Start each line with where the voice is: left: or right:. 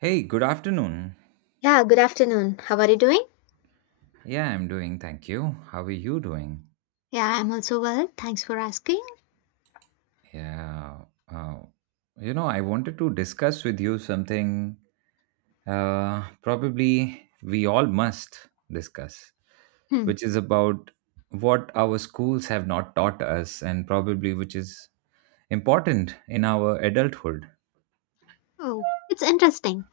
right: Hey, good afternoon.
left: Yeah, good afternoon. How are you doing?
right: Yeah, I'm doing. Thank you. How are you doing?
left: Yeah, I'm also well. Thanks for asking.
right: Yeah. Uh, I wanted to discuss with you something probably we all must discuss,
left: Hmm.
right: which is about what our schools have not taught us and probably which is important in our adulthood.
left: Oh, it's interesting.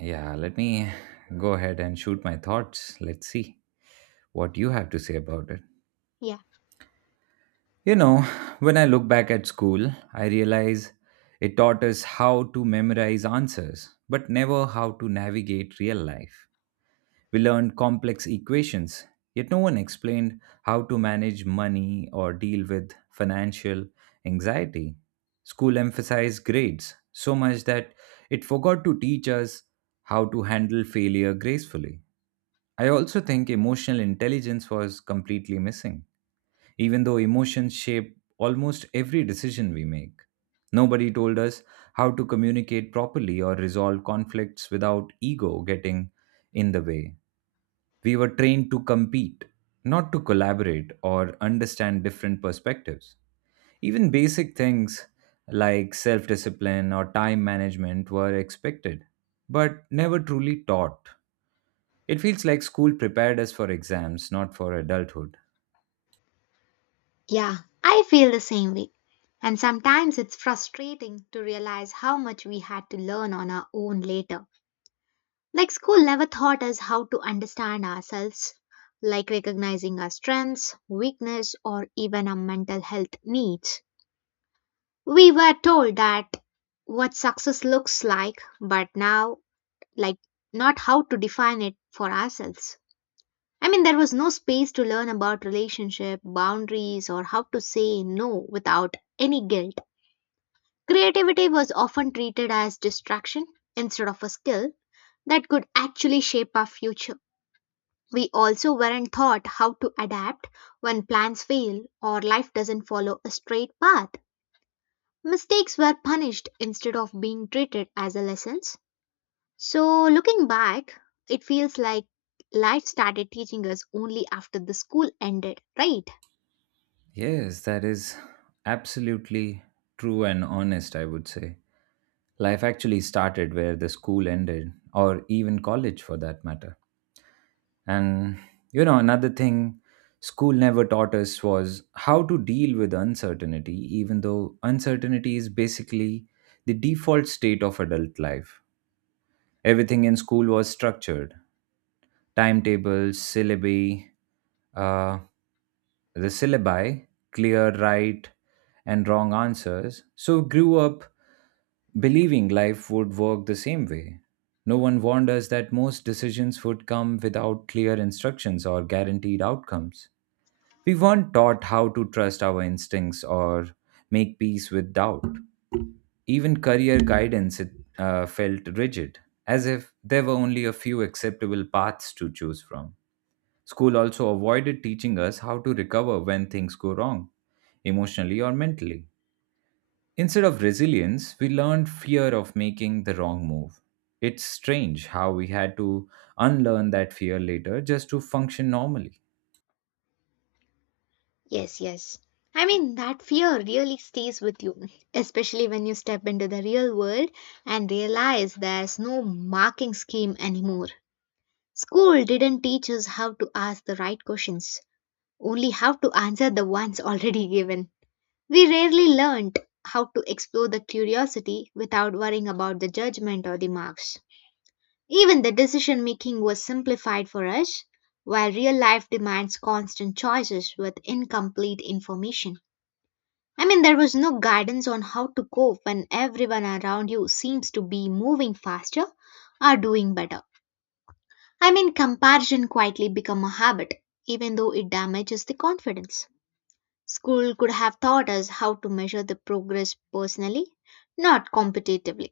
right: Yeah, let me go ahead and shoot my thoughts. Let's see what you have to say about it.
left: Yeah,
right: You know, when I look back at school, I realize it taught us how to memorize answers, but never how to navigate real life. We learned complex equations, yet no one explained how to manage money or deal with financial anxiety. School emphasized grades so much that it forgot to teach us how to handle failure gracefully. I also think emotional intelligence was completely missing even though emotions shape almost every decision we make. Nobody told us how to communicate properly or resolve conflicts without ego getting in the way. We were trained to compete, not to collaborate or understand different perspectives. Even basic things like self discipline or time management were expected, but never truly taught. It feels like school prepared us for exams, not for adulthood.
left: yeah, I feel the same way. And sometimes it's frustrating to realize how much we had to learn on our own later. Like, school never taught us how to understand ourselves, like recognizing our strengths, weakness, or even our mental health needs. We were told that what success looks like, but now like not how to define it for ourselves. I mean, there was no space to learn about relationship, boundaries, or how to say no without any guilt. Creativity was often treated as distraction instead of a skill that could actually shape our future. We also weren't taught how to adapt when plans fail or life doesn't follow a straight path. Mistakes were punished instead of being treated as a lesson. So, looking back, it feels like life started teaching us only after the school ended, right?
right: Yes, that is absolutely true and honest, I would say. Life actually started where the school ended, or even college for that matter. And, you know, another thing school never taught us was how to deal with uncertainty, even though uncertainty is basically the default state of adult life. Everything in school was structured timetables, uh, the syllabi, clear right and wrong answers, so grew up believing life would work the same way. No one warned us that most decisions would come without clear instructions or guaranteed outcomes. We weren't taught how to trust our instincts or make peace with doubt. Even career guidance felt rigid, as if there were only a few acceptable paths to choose from. School also avoided teaching us how to recover when things go wrong, emotionally or mentally. Instead of resilience, we learned fear of making the wrong move. It's strange how we had to unlearn that fear later just to function normally.
left: Yes, yes. I mean, that fear really stays with you, especially when you step into the real world and realize there's no marking scheme anymore. School didn't teach us how to ask the right questions, only how to answer the ones already given. We rarely learned how to explore the curiosity without worrying about the judgment or the marks. Even the decision making was simplified for us, while real life demands constant choices with incomplete information. I mean, there was no guidance on how to cope when everyone around you seems to be moving faster or doing better. I mean, comparison quietly become a habit, even though it damages the confidence. School could have taught us how to measure the progress personally, not competitively.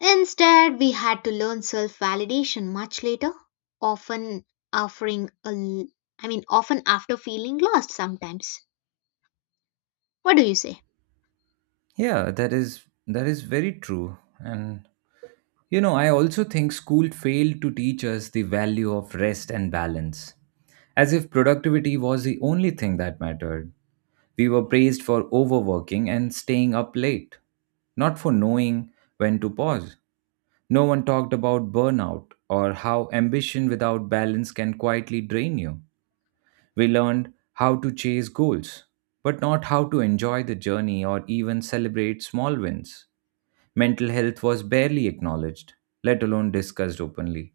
left: Instead, we had to learn self validation much later, often offering a l- I mean often after feeling lost sometimes. What do you say?
right: Yeah, that is very true. And you know, I also think school failed to teach us the value of rest and balance, as if productivity was the only thing that mattered. We were praised for overworking and staying up late, not for knowing when to pause. No one talked about burnout or how ambition without balance can quietly drain you. We learned how to chase goals, but not how to enjoy the journey or even celebrate small wins. Mental health was barely acknowledged, let alone discussed openly.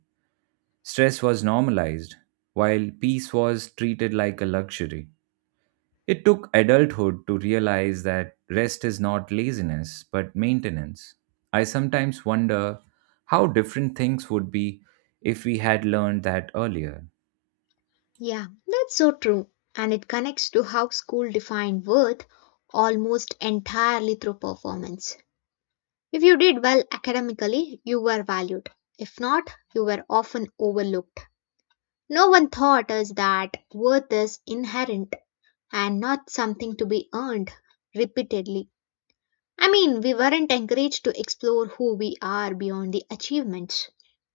right: Stress was normalized, while peace was treated like a luxury. It took adulthood to realize that rest is not laziness, but maintenance. I sometimes wonder how different things would be if we had learned that earlier.
left: Yeah, that's so true. And it connects to how school defined worth almost entirely through performance. If you did well academically, you were valued. If not, you were often overlooked. No one taught us that worth is inherent and not something to be earned repeatedly. I mean, we weren't encouraged to explore who we are beyond the achievements.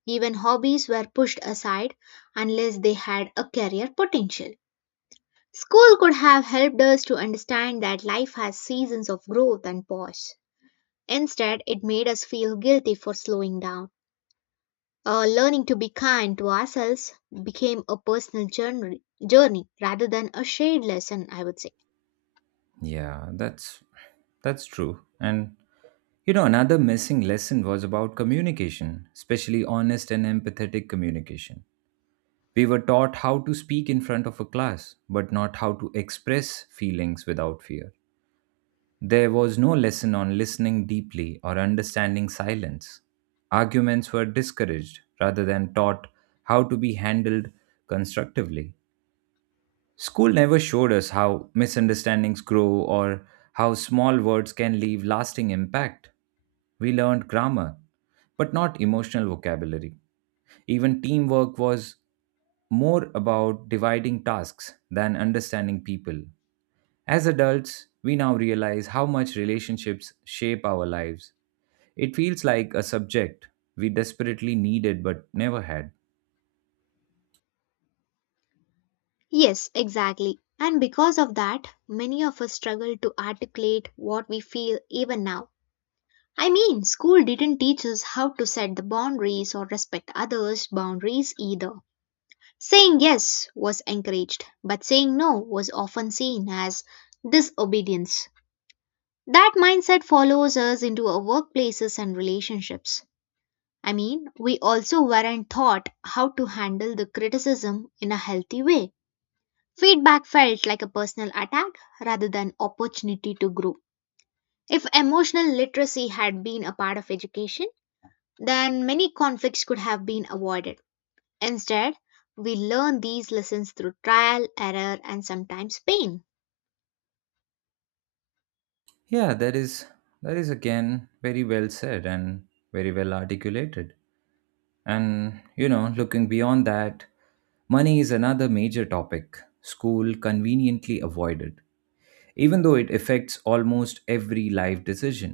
left: Even hobbies were pushed aside unless they had a career potential. School could have helped us to understand that life has seasons of growth and pause. Instead, it made us feel guilty for slowing down. Learning to be kind to ourselves became a personal journey rather than a shared lesson, I would say.
right: Yeah, that's true. And you know, another missing lesson was about communication, especially honest and empathetic communication. We were taught how to speak in front of a class, but not how to express feelings without fear. There was no lesson on listening deeply or understanding silence. Arguments were discouraged rather than taught how to be handled constructively. School never showed us how misunderstandings grow or how small words can leave lasting impact. We learned grammar, but not emotional vocabulary. Even teamwork was more about dividing tasks than understanding people. As adults, we now realize how much relationships shape our lives. It feels like a subject we desperately needed but never had.
left: Yes, exactly. And because of that, many of us struggle to articulate what we feel even now. I mean, school didn't teach us how to set the boundaries or respect others' boundaries either. Saying yes was encouraged, but saying no was often seen as disobedience. That mindset follows us into our workplaces and relationships. I mean, we also weren't taught how to handle the criticism in a healthy way. Feedback felt like a personal attack rather than opportunity to grow. If emotional literacy had been a part of education, then many conflicts could have been avoided. Instead, we learn these lessons through trial, error, and sometimes pain.
right: Yeah, that is again very well said and very well articulated. And you know, looking beyond that, money is another major topic school conveniently avoided, even though it affects almost every life decision.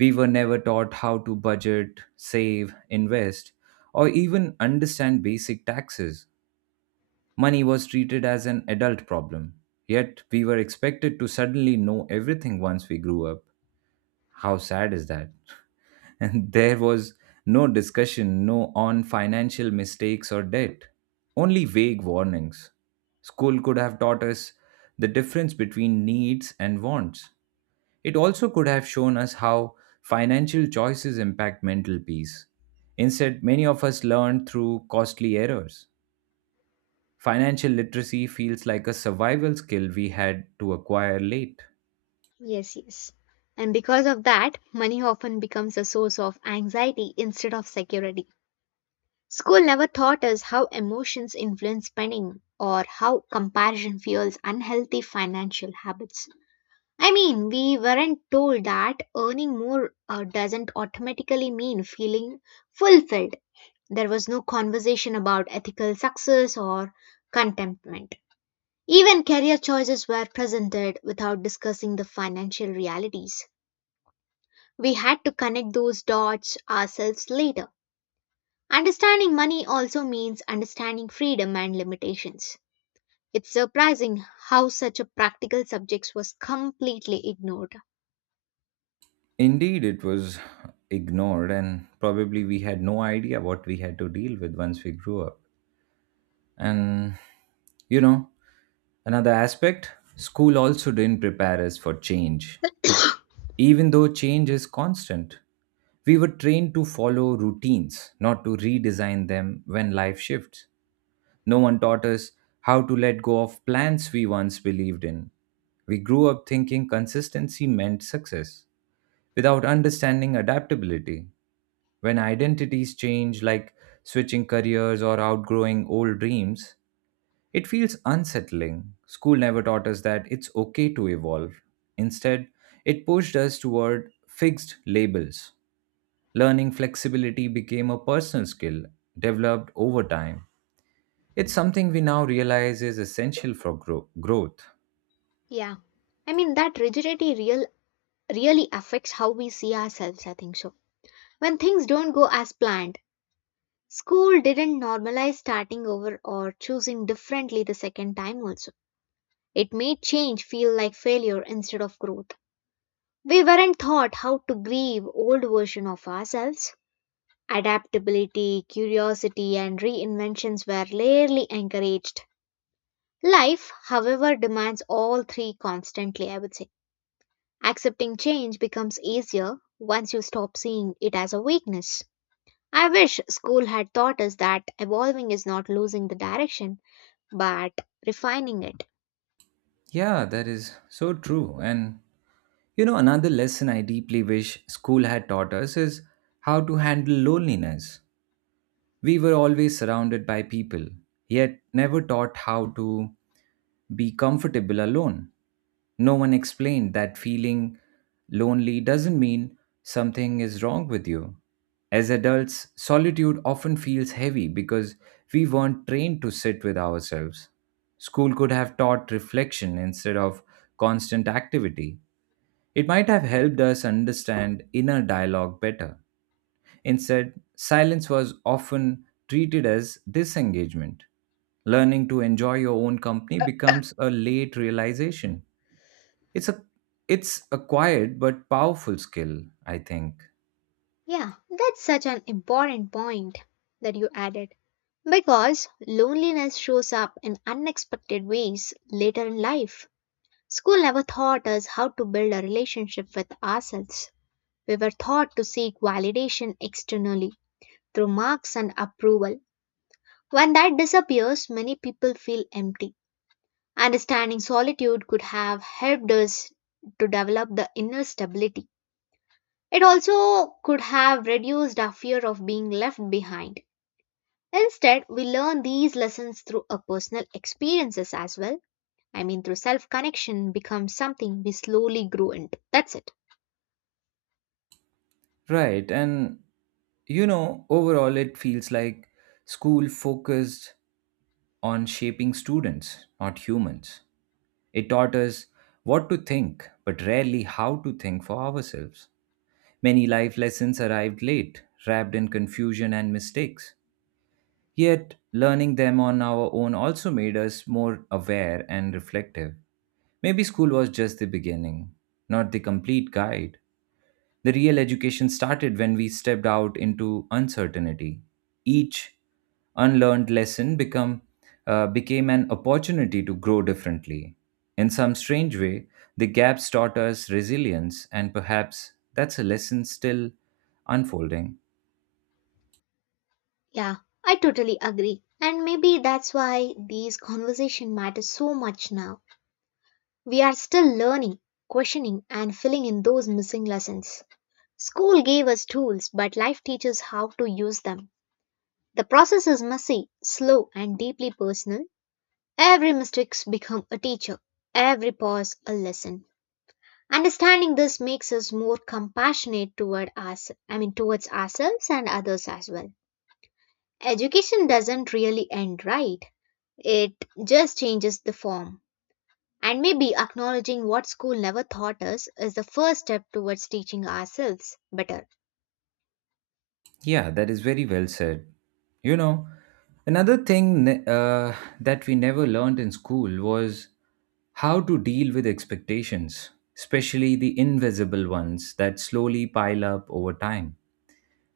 right: We were never taught how to budget, save, invest, or even understand basic taxes. Money was treated as an adult problem, yet we were expected to suddenly know everything once we grew up. How sad is that? And there was no discussion no on financial mistakes or debt, only vague warnings. School could have taught us the difference between needs and wants. It also could have shown us how financial choices impact mental peace. Instead, many of us learned through costly errors. Financial literacy feels like a survival skill we had to acquire late.
left: Yes, yes. And because of that, money often becomes a source of anxiety instead of security. School never taught us how emotions influence spending or how comparison fuels unhealthy financial habits. I mean, we weren't told that earning more doesn't automatically mean feeling fulfilled. There was no conversation about ethical success or contentment. Even career choices were presented without discussing the financial realities. We had to connect those dots ourselves later. Understanding money also means understanding freedom and limitations. It's surprising how such a practical subject was completely ignored.
right: Indeed, it was ignored, and probably we had no idea what we had to deal with once we grew up. And, you know, another aspect, school also didn't prepare us for change, even though change is constant. We were trained to follow routines, not to redesign them when life shifts. No one taught us how to let go of plans we once believed in. We grew up thinking consistency meant success without understanding adaptability. When identities change, like switching careers or outgrowing old dreams, it feels unsettling. School never taught us that it's okay to evolve. Instead, it pushed us toward fixed labels. Learning flexibility became a personal skill developed over time. It's something we now realize is essential for growth.
left: Yeah. I mean that rigidity really affects how we see ourselves, I think so. When things don't go as planned, school didn't normalize starting over or choosing differently the second time also. It made change feel like failure instead of growth. We weren't taught how to grieve old version of ourselves. Adaptability, curiosity and reinventions were rarely encouraged. Life, however, demands all three constantly, I would say. Accepting change becomes easier once you stop seeing it as a weakness. I wish school had taught us that evolving is not losing the direction, but refining it.
right: Yeah, that is so true. And you know, another lesson I deeply wish school had taught us is how to handle loneliness. We were always surrounded by people, yet never taught how to be comfortable alone. No one explained that feeling lonely doesn't mean something is wrong with you. As adults, solitude often feels heavy because we weren't trained to sit with ourselves. School could have taught reflection instead of constant activity. It might have helped us understand inner dialogue better. Instead, silence was often treated as disengagement. Learning to enjoy your own company becomes a late realization. It's a it's a quiet but powerful skill, I think.
left: Yeah, that's such an important point that you added. Because loneliness shows up in unexpected ways later in life. School never taught us how to build a relationship with ourselves. We were taught to seek validation externally through marks and approval. When that disappears, many people feel empty. Understanding solitude could have helped us to develop the inner stability. It also could have reduced our fear of being left behind. Instead, we learn these lessons through our personal experiences as well. I mean, through self connection becomes something we slowly grow into. That's it.
right: Right, and you know, overall it feels like school focused on shaping students, not humans. It taught us what to think, but rarely how to think for ourselves. Many life lessons arrived late, wrapped in confusion and mistakes. Yet, learning them on our own also made us more aware and reflective. Maybe school was just the beginning, not the complete guide. The real education started when we stepped out into uncertainty. Each unlearned lesson became an opportunity to grow differently. In some strange way, the gaps taught us resilience, and perhaps that's a lesson still unfolding.
left: Yeah, I totally agree. And maybe that's why these conversation matters so much now. We are still learning, questioning, and filling in those missing lessons. School gave us tools, but life teaches how to use them. The process is messy, slow, and deeply personal. Every mistake becomes a teacher, every pause a lesson. Understanding this makes us more compassionate toward us, I mean towards ourselves and others as well. Education doesn't really end, right? It just changes the form. And maybe acknowledging what school never taught us is the first step towards teaching ourselves better.
right: Yeah, that is very well said. You know, another thing ne- uh, that we never learned in school was how to deal with expectations, especially the invisible ones that slowly pile up over time.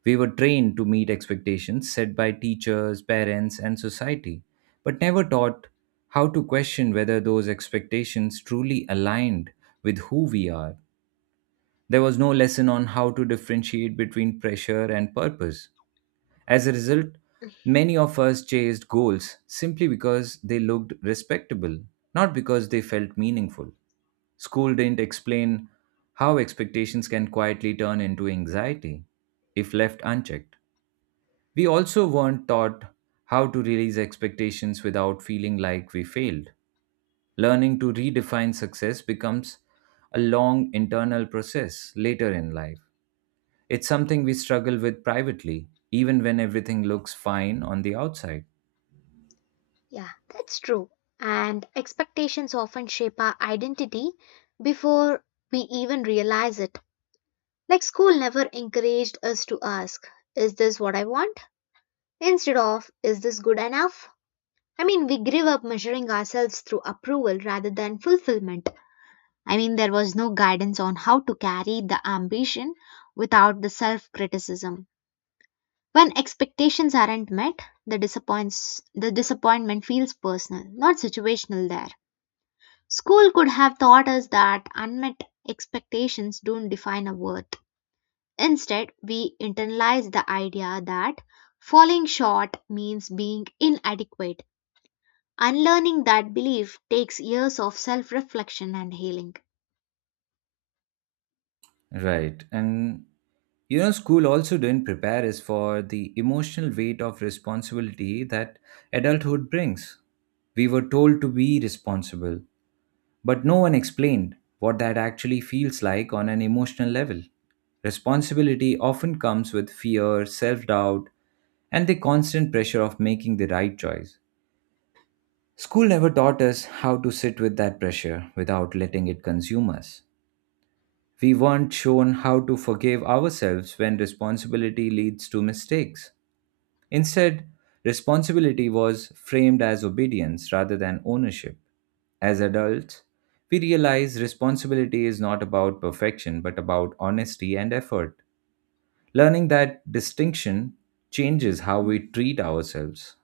right: We were trained to meet expectations set by teachers, parents, and society, but never taught how to question whether those expectations truly aligned with who we are. There was no lesson on how to differentiate between pressure and purpose. As a result, many of us chased goals simply because they looked respectable, not because they felt meaningful. School didn't explain how expectations can quietly turn into anxiety if left unchecked. We also weren't taught how to release expectations without feeling like we failed. Learning to redefine success becomes a long internal process later in life. It's something we struggle with privately, even when everything looks fine on the outside.
left: Yeah, that's true. And expectations often shape our identity before we even realize it. Like school never encouraged us to ask, is this what I want? Instead of, is this good enough? I mean, we grew up measuring ourselves through approval rather than fulfillment. I mean, there was no guidance on how to carry the ambition without the self criticism. When expectations aren't met, the disappointment feels personal, not situational there. School could have taught us that unmet expectations don't define our worth. Instead, we internalize the idea that falling short means being inadequate. Unlearning that belief takes years of self reflection and healing.
right: Right. And you know, school also didn't prepare us for the emotional weight of responsibility that adulthood brings. We were told to be responsible, but no one explained what that actually feels like on an emotional level. Responsibility often comes with fear, self doubt, and the constant pressure of making the right choice. School never taught us how to sit with that pressure without letting it consume us. We weren't shown how to forgive ourselves when responsibility leads to mistakes. Instead, responsibility was framed as obedience rather than ownership. As adults, we realize responsibility is not about perfection but about honesty and effort. Learning that distinction changes how we treat ourselves.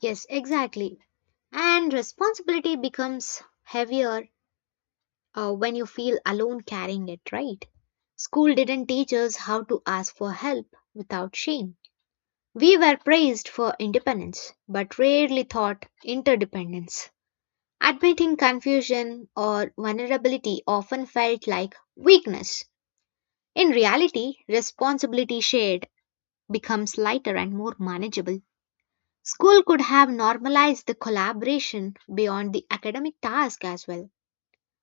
left: Yes, exactly. And responsibility becomes heavier when you feel alone carrying it, right? School didn't teach us how to ask for help without shame. We were praised for independence, but rarely taught interdependence. Admitting confusion or vulnerability often felt like weakness. In reality, responsibility shared becomes lighter and more manageable. School could have normalized the collaboration beyond the academic task as well.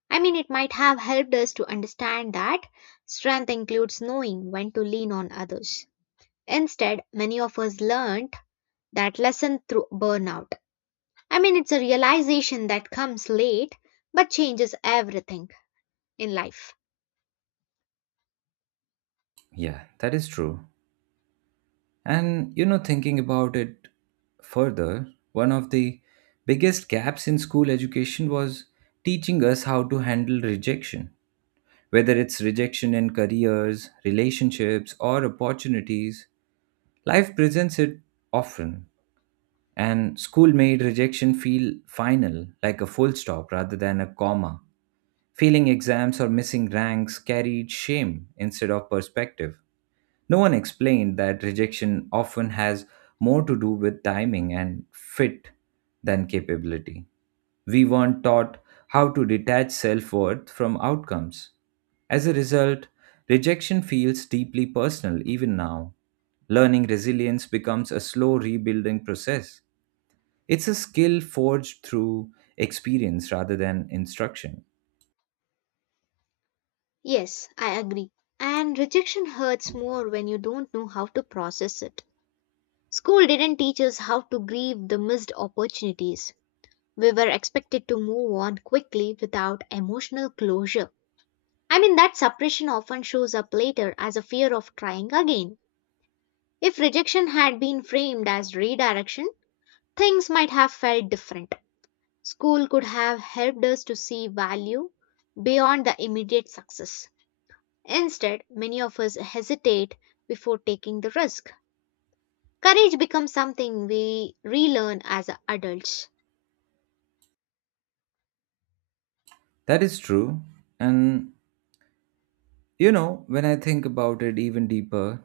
left: I mean, it might have helped us to understand that strength includes knowing when to lean on others. Instead, many of us learned that lesson through burnout. I mean, it's a realization that comes late but changes everything in life.
right: Yeah, that is true. And you know, thinking about it further, one of the biggest gaps in school education was teaching us how to handle rejection. Whether it's rejection in careers, relationships, or opportunities, life presents it often. And school made rejection feel final, like a full stop rather than a comma. Failing exams or missing ranks carried shame instead of perspective. No one explained that rejection often has more to do with timing and fit than capability. We weren't taught how to detach self worth from outcomes. As a result, rejection feels deeply personal even now. Learning resilience becomes a slow rebuilding process. It's a skill forged through experience rather than instruction.
left: Yes, I agree. And rejection hurts more when you don't know how to process it. School didn't teach us how to grieve the missed opportunities. We were expected to move on quickly without emotional closure. I mean, that suppression often shows up later as a fear of trying again. If rejection had been framed as redirection, things might have felt different. School could have helped us to see value beyond the immediate success. Instead, many of us hesitate before taking the risk. Courage becomes something we relearn as adults.
right: That is true. And when I think about it even deeper,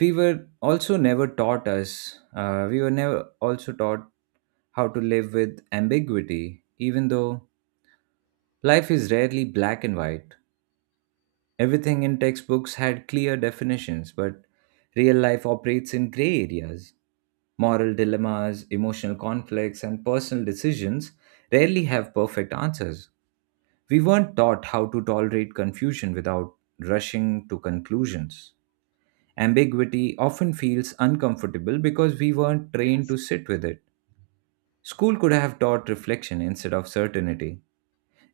right: we were never also taught how to live with ambiguity, even though life is rarely black and white. Everything in textbooks had clear definitions, but real life operates in gray areas. Moral dilemmas, emotional conflicts, and personal decisions rarely have perfect answers. We weren't taught how to tolerate confusion without rushing to conclusions. Ambiguity often feels uncomfortable because we weren't trained to sit with it. School could have taught reflection instead of certainty.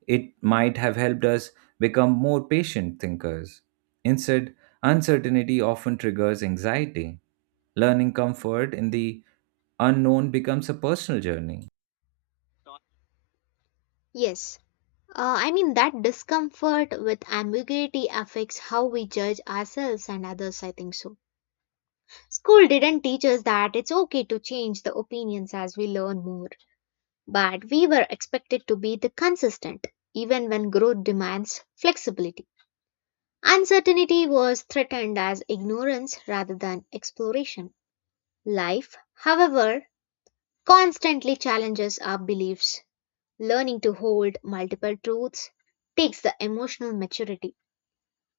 right: It might have helped us become more patient thinkers. Instead, uncertainty often triggers anxiety. Learning comfort in the unknown becomes a personal journey.
left: Yes, I mean, that discomfort with ambiguity affects how we judge ourselves and others, I think so. School didn't teach us that it's okay to change the opinions as we learn more, but we were expected to be the consistent, even when growth demands flexibility. Uncertainty was threatened as ignorance rather than exploration. Life, however, constantly challenges our beliefs. Learning to hold multiple truths takes the emotional maturity.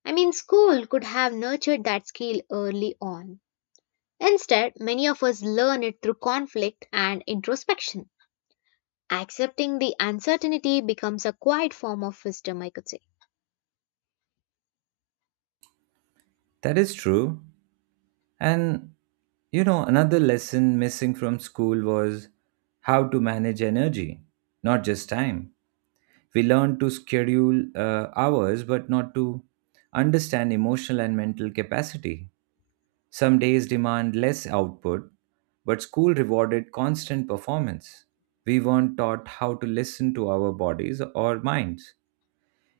left: I mean, school could have nurtured that skill early on. Instead, many of us learn it through conflict and introspection. Accepting the uncertainty becomes a quiet form of wisdom, I could say.
right: That is true. And another lesson missing from school was how to manage energy, not just time. We learn to schedule hours, but not to understand emotional and mental capacity. Some days demand less output, but school rewarded constant performance. We weren't taught how to listen to our bodies or minds.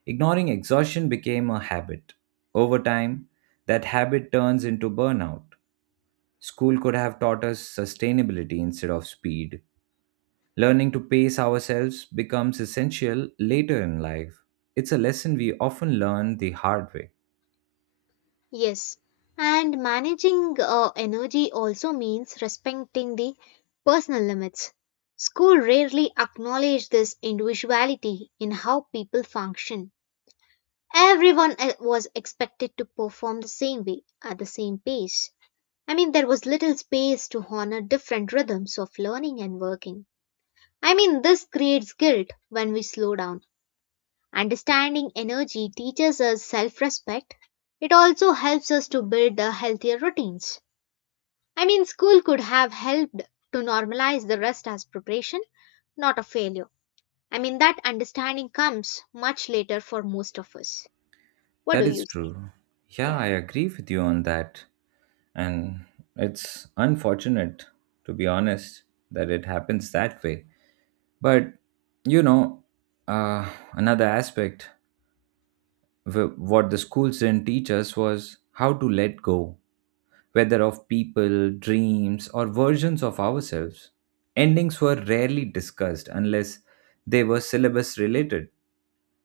right: Ignoring exhaustion became a habit. Over time, that habit turns into burnout. School could have taught us sustainability instead of speed. Learning to pace ourselves becomes essential later in life. It's a lesson we often learn the hard way.
left: Yes, and managing energy also means respecting the personal limits. School rarely acknowledge this individuality in how people function. Everyone was expected to perform the same way at the same pace. I mean, there was little space to honor different rhythms of learning and working. I mean, this creates guilt when we slow down. Understanding energy teaches us self respect. It also helps us to build the healthier routines. I mean, school could have helped to normalize the rest as preparation, not a failure. I mean, that understanding comes much later for most of us. What do
right: That
left: you
right: is
left: say?
right: true. Yeah,
left: Yeah,
right: I agree with you on that. And it's unfortunate, to be honest, that it happens that way. But, you know, another aspect, what the schools didn't teach us was how to let go, whether of people, dreams, or versions of ourselves. Endings were rarely discussed unless they were syllabus related.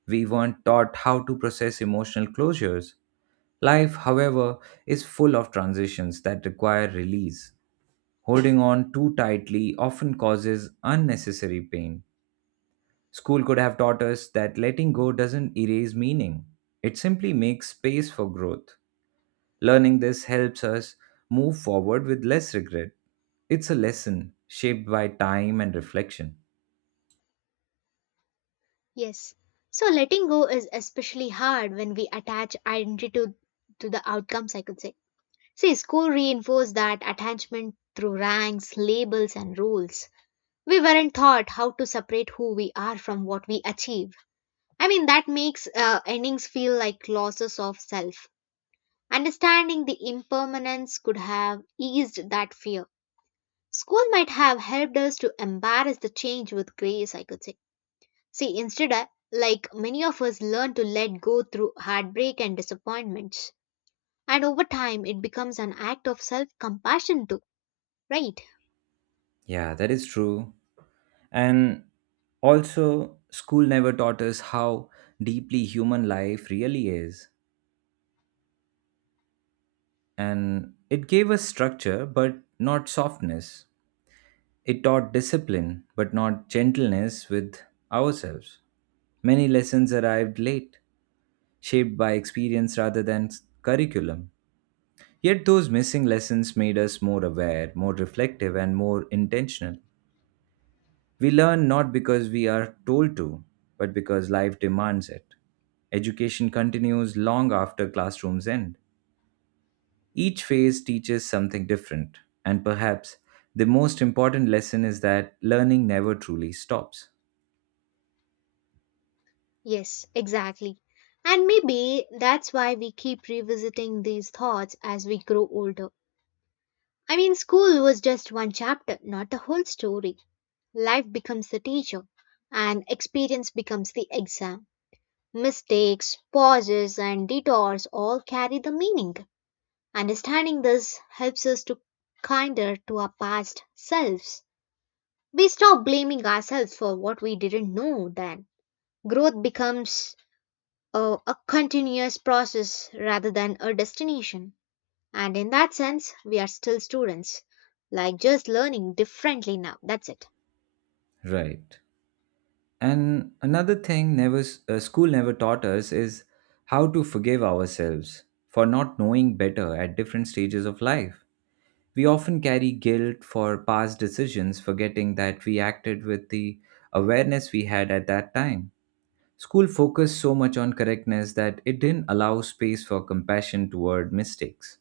right: We weren't taught how to process emotional closures. Life, however, is full of transitions that require release. Holding on too tightly often causes unnecessary pain. School could have taught us that letting go doesn't erase meaning, it simply makes space for growth. Learning this helps us move forward with less regret. It's a lesson shaped by time and reflection.
left: yes. So, letting go is especially hard when we attach identity to the outcomes, I could say. See, school reinforced that attachment through ranks, labels, and rules. We weren't taught how to separate who we are from what we achieve. I mean, that makes endings feel like losses of self. Understanding the impermanence could have eased that fear. School might have helped us to embrace the change with grace, I could say. See, instead, like many of us learn to let go through heartbreak and disappointments. And over time, it becomes an act of self compassion, too, right?
right: Yeah, that is true. And also, school never taught us how deeply human life really is. And it gave us structure, but not softness. It taught discipline, but not gentleness with ourselves. Many lessons arrived late, shaped by experience rather than curriculum. Yet those missing lessons made us more aware, more reflective, and more intentional. We learn not because we are told to, but because life demands it. Education continues long after classrooms end. Each phase teaches something different, and perhaps the most important lesson is that learning never truly stops.
left: Yes, exactly. And maybe that's why we keep revisiting these thoughts as we grow older. I mean, school was just one chapter, not the whole story. Life becomes the teacher, and experience becomes the exam. Mistakes, pauses, and detours all carry the meaning. Understanding this helps us to kinder to our past selves. We stop blaming ourselves for what we didn't know then. Growth becomes a continuous process rather than a destination. And in that sense, we are still students, like just learning differently now. That's it.
right: Right. And another thing never s- school never taught us is how to forgive ourselves for not knowing better at different stages of life. We often carry guilt for past decisions, forgetting that we acted with the awareness we had at that time. School focused so much on correctness that it didn't allow space for compassion toward mistakes.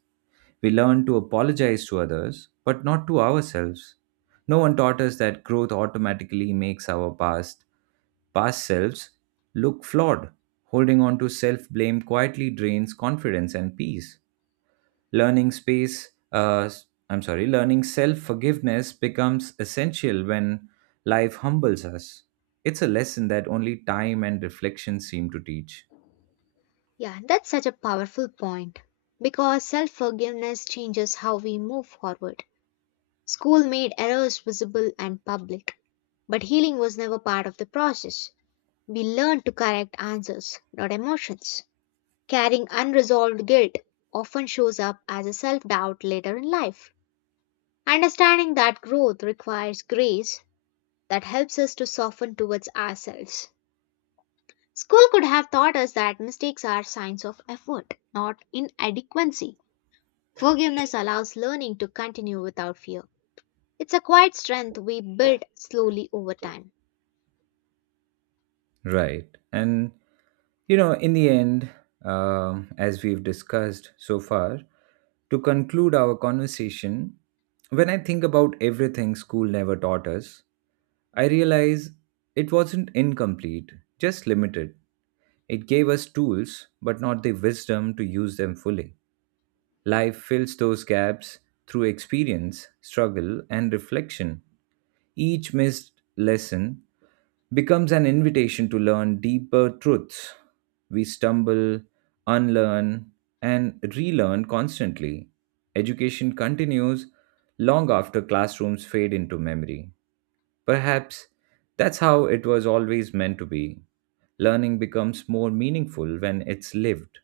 right: We learned to apologize to others, but not to ourselves. No one taught us that growth automatically makes our past selves look flawed. Holding on to self blame quietly drains confidence and peace. Learning space, s- I'm sorry, learning self forgiveness becomes essential when life humbles us. It's a lesson that only time and reflection seem to teach.
left: Yeah, that's such a powerful point because self forgiveness changes how we move forward. School made errors visible and public, but healing was never part of the process. We learn to correct answers, not emotions. Carrying unresolved guilt often shows up as a self doubt later in life. Understanding that growth requires grace that helps us to soften towards ourselves. School could have taught us that mistakes are signs of effort, not inadequacy. Forgiveness allows learning to continue without fear. It's a quiet strength we build slowly over time.
right: Right. And, in the end, as we've discussed so far, to conclude our conversation, when I think about everything school never taught us, I realize it wasn't incomplete, just limited. It gave us tools, but not the wisdom to use them fully. Life fills those gaps through experience, struggle, and reflection. Each missed lesson becomes an invitation to learn deeper truths. We stumble, unlearn, and relearn constantly. Education continues long after classrooms fade into memory. Perhaps that's how it was always meant to be. Learning becomes more meaningful when it's lived.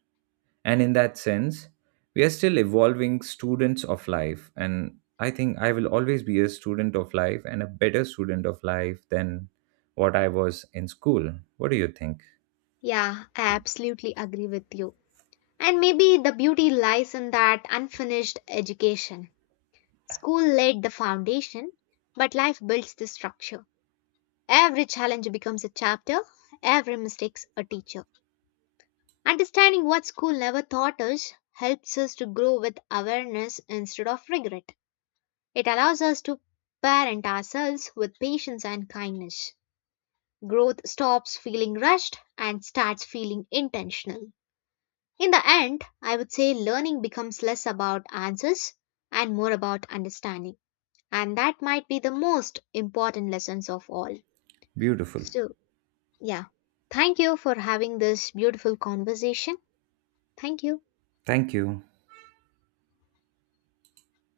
right: And in that sense, we are still evolving students of life. And I think I will always be a student of life and a better student of life than what I was in school. What do you think?
left: Yeah, I absolutely agree with you. And maybe the beauty lies in that unfinished education. School laid the foundation, but life builds the structure. Every challenge becomes a chapter, every mistake's a teacher. Understanding what school never taught us helps us to grow with awareness instead of regret. It allows us to parent ourselves with patience and kindness. Growth stops feeling rushed and starts feeling intentional. In the end, I would say learning becomes less about answers and more about understanding. And that might be the most important lessons of all.
right: Beautiful.
left: So, yeah. Thank you for having this beautiful conversation. Thank you.
right: Thank you.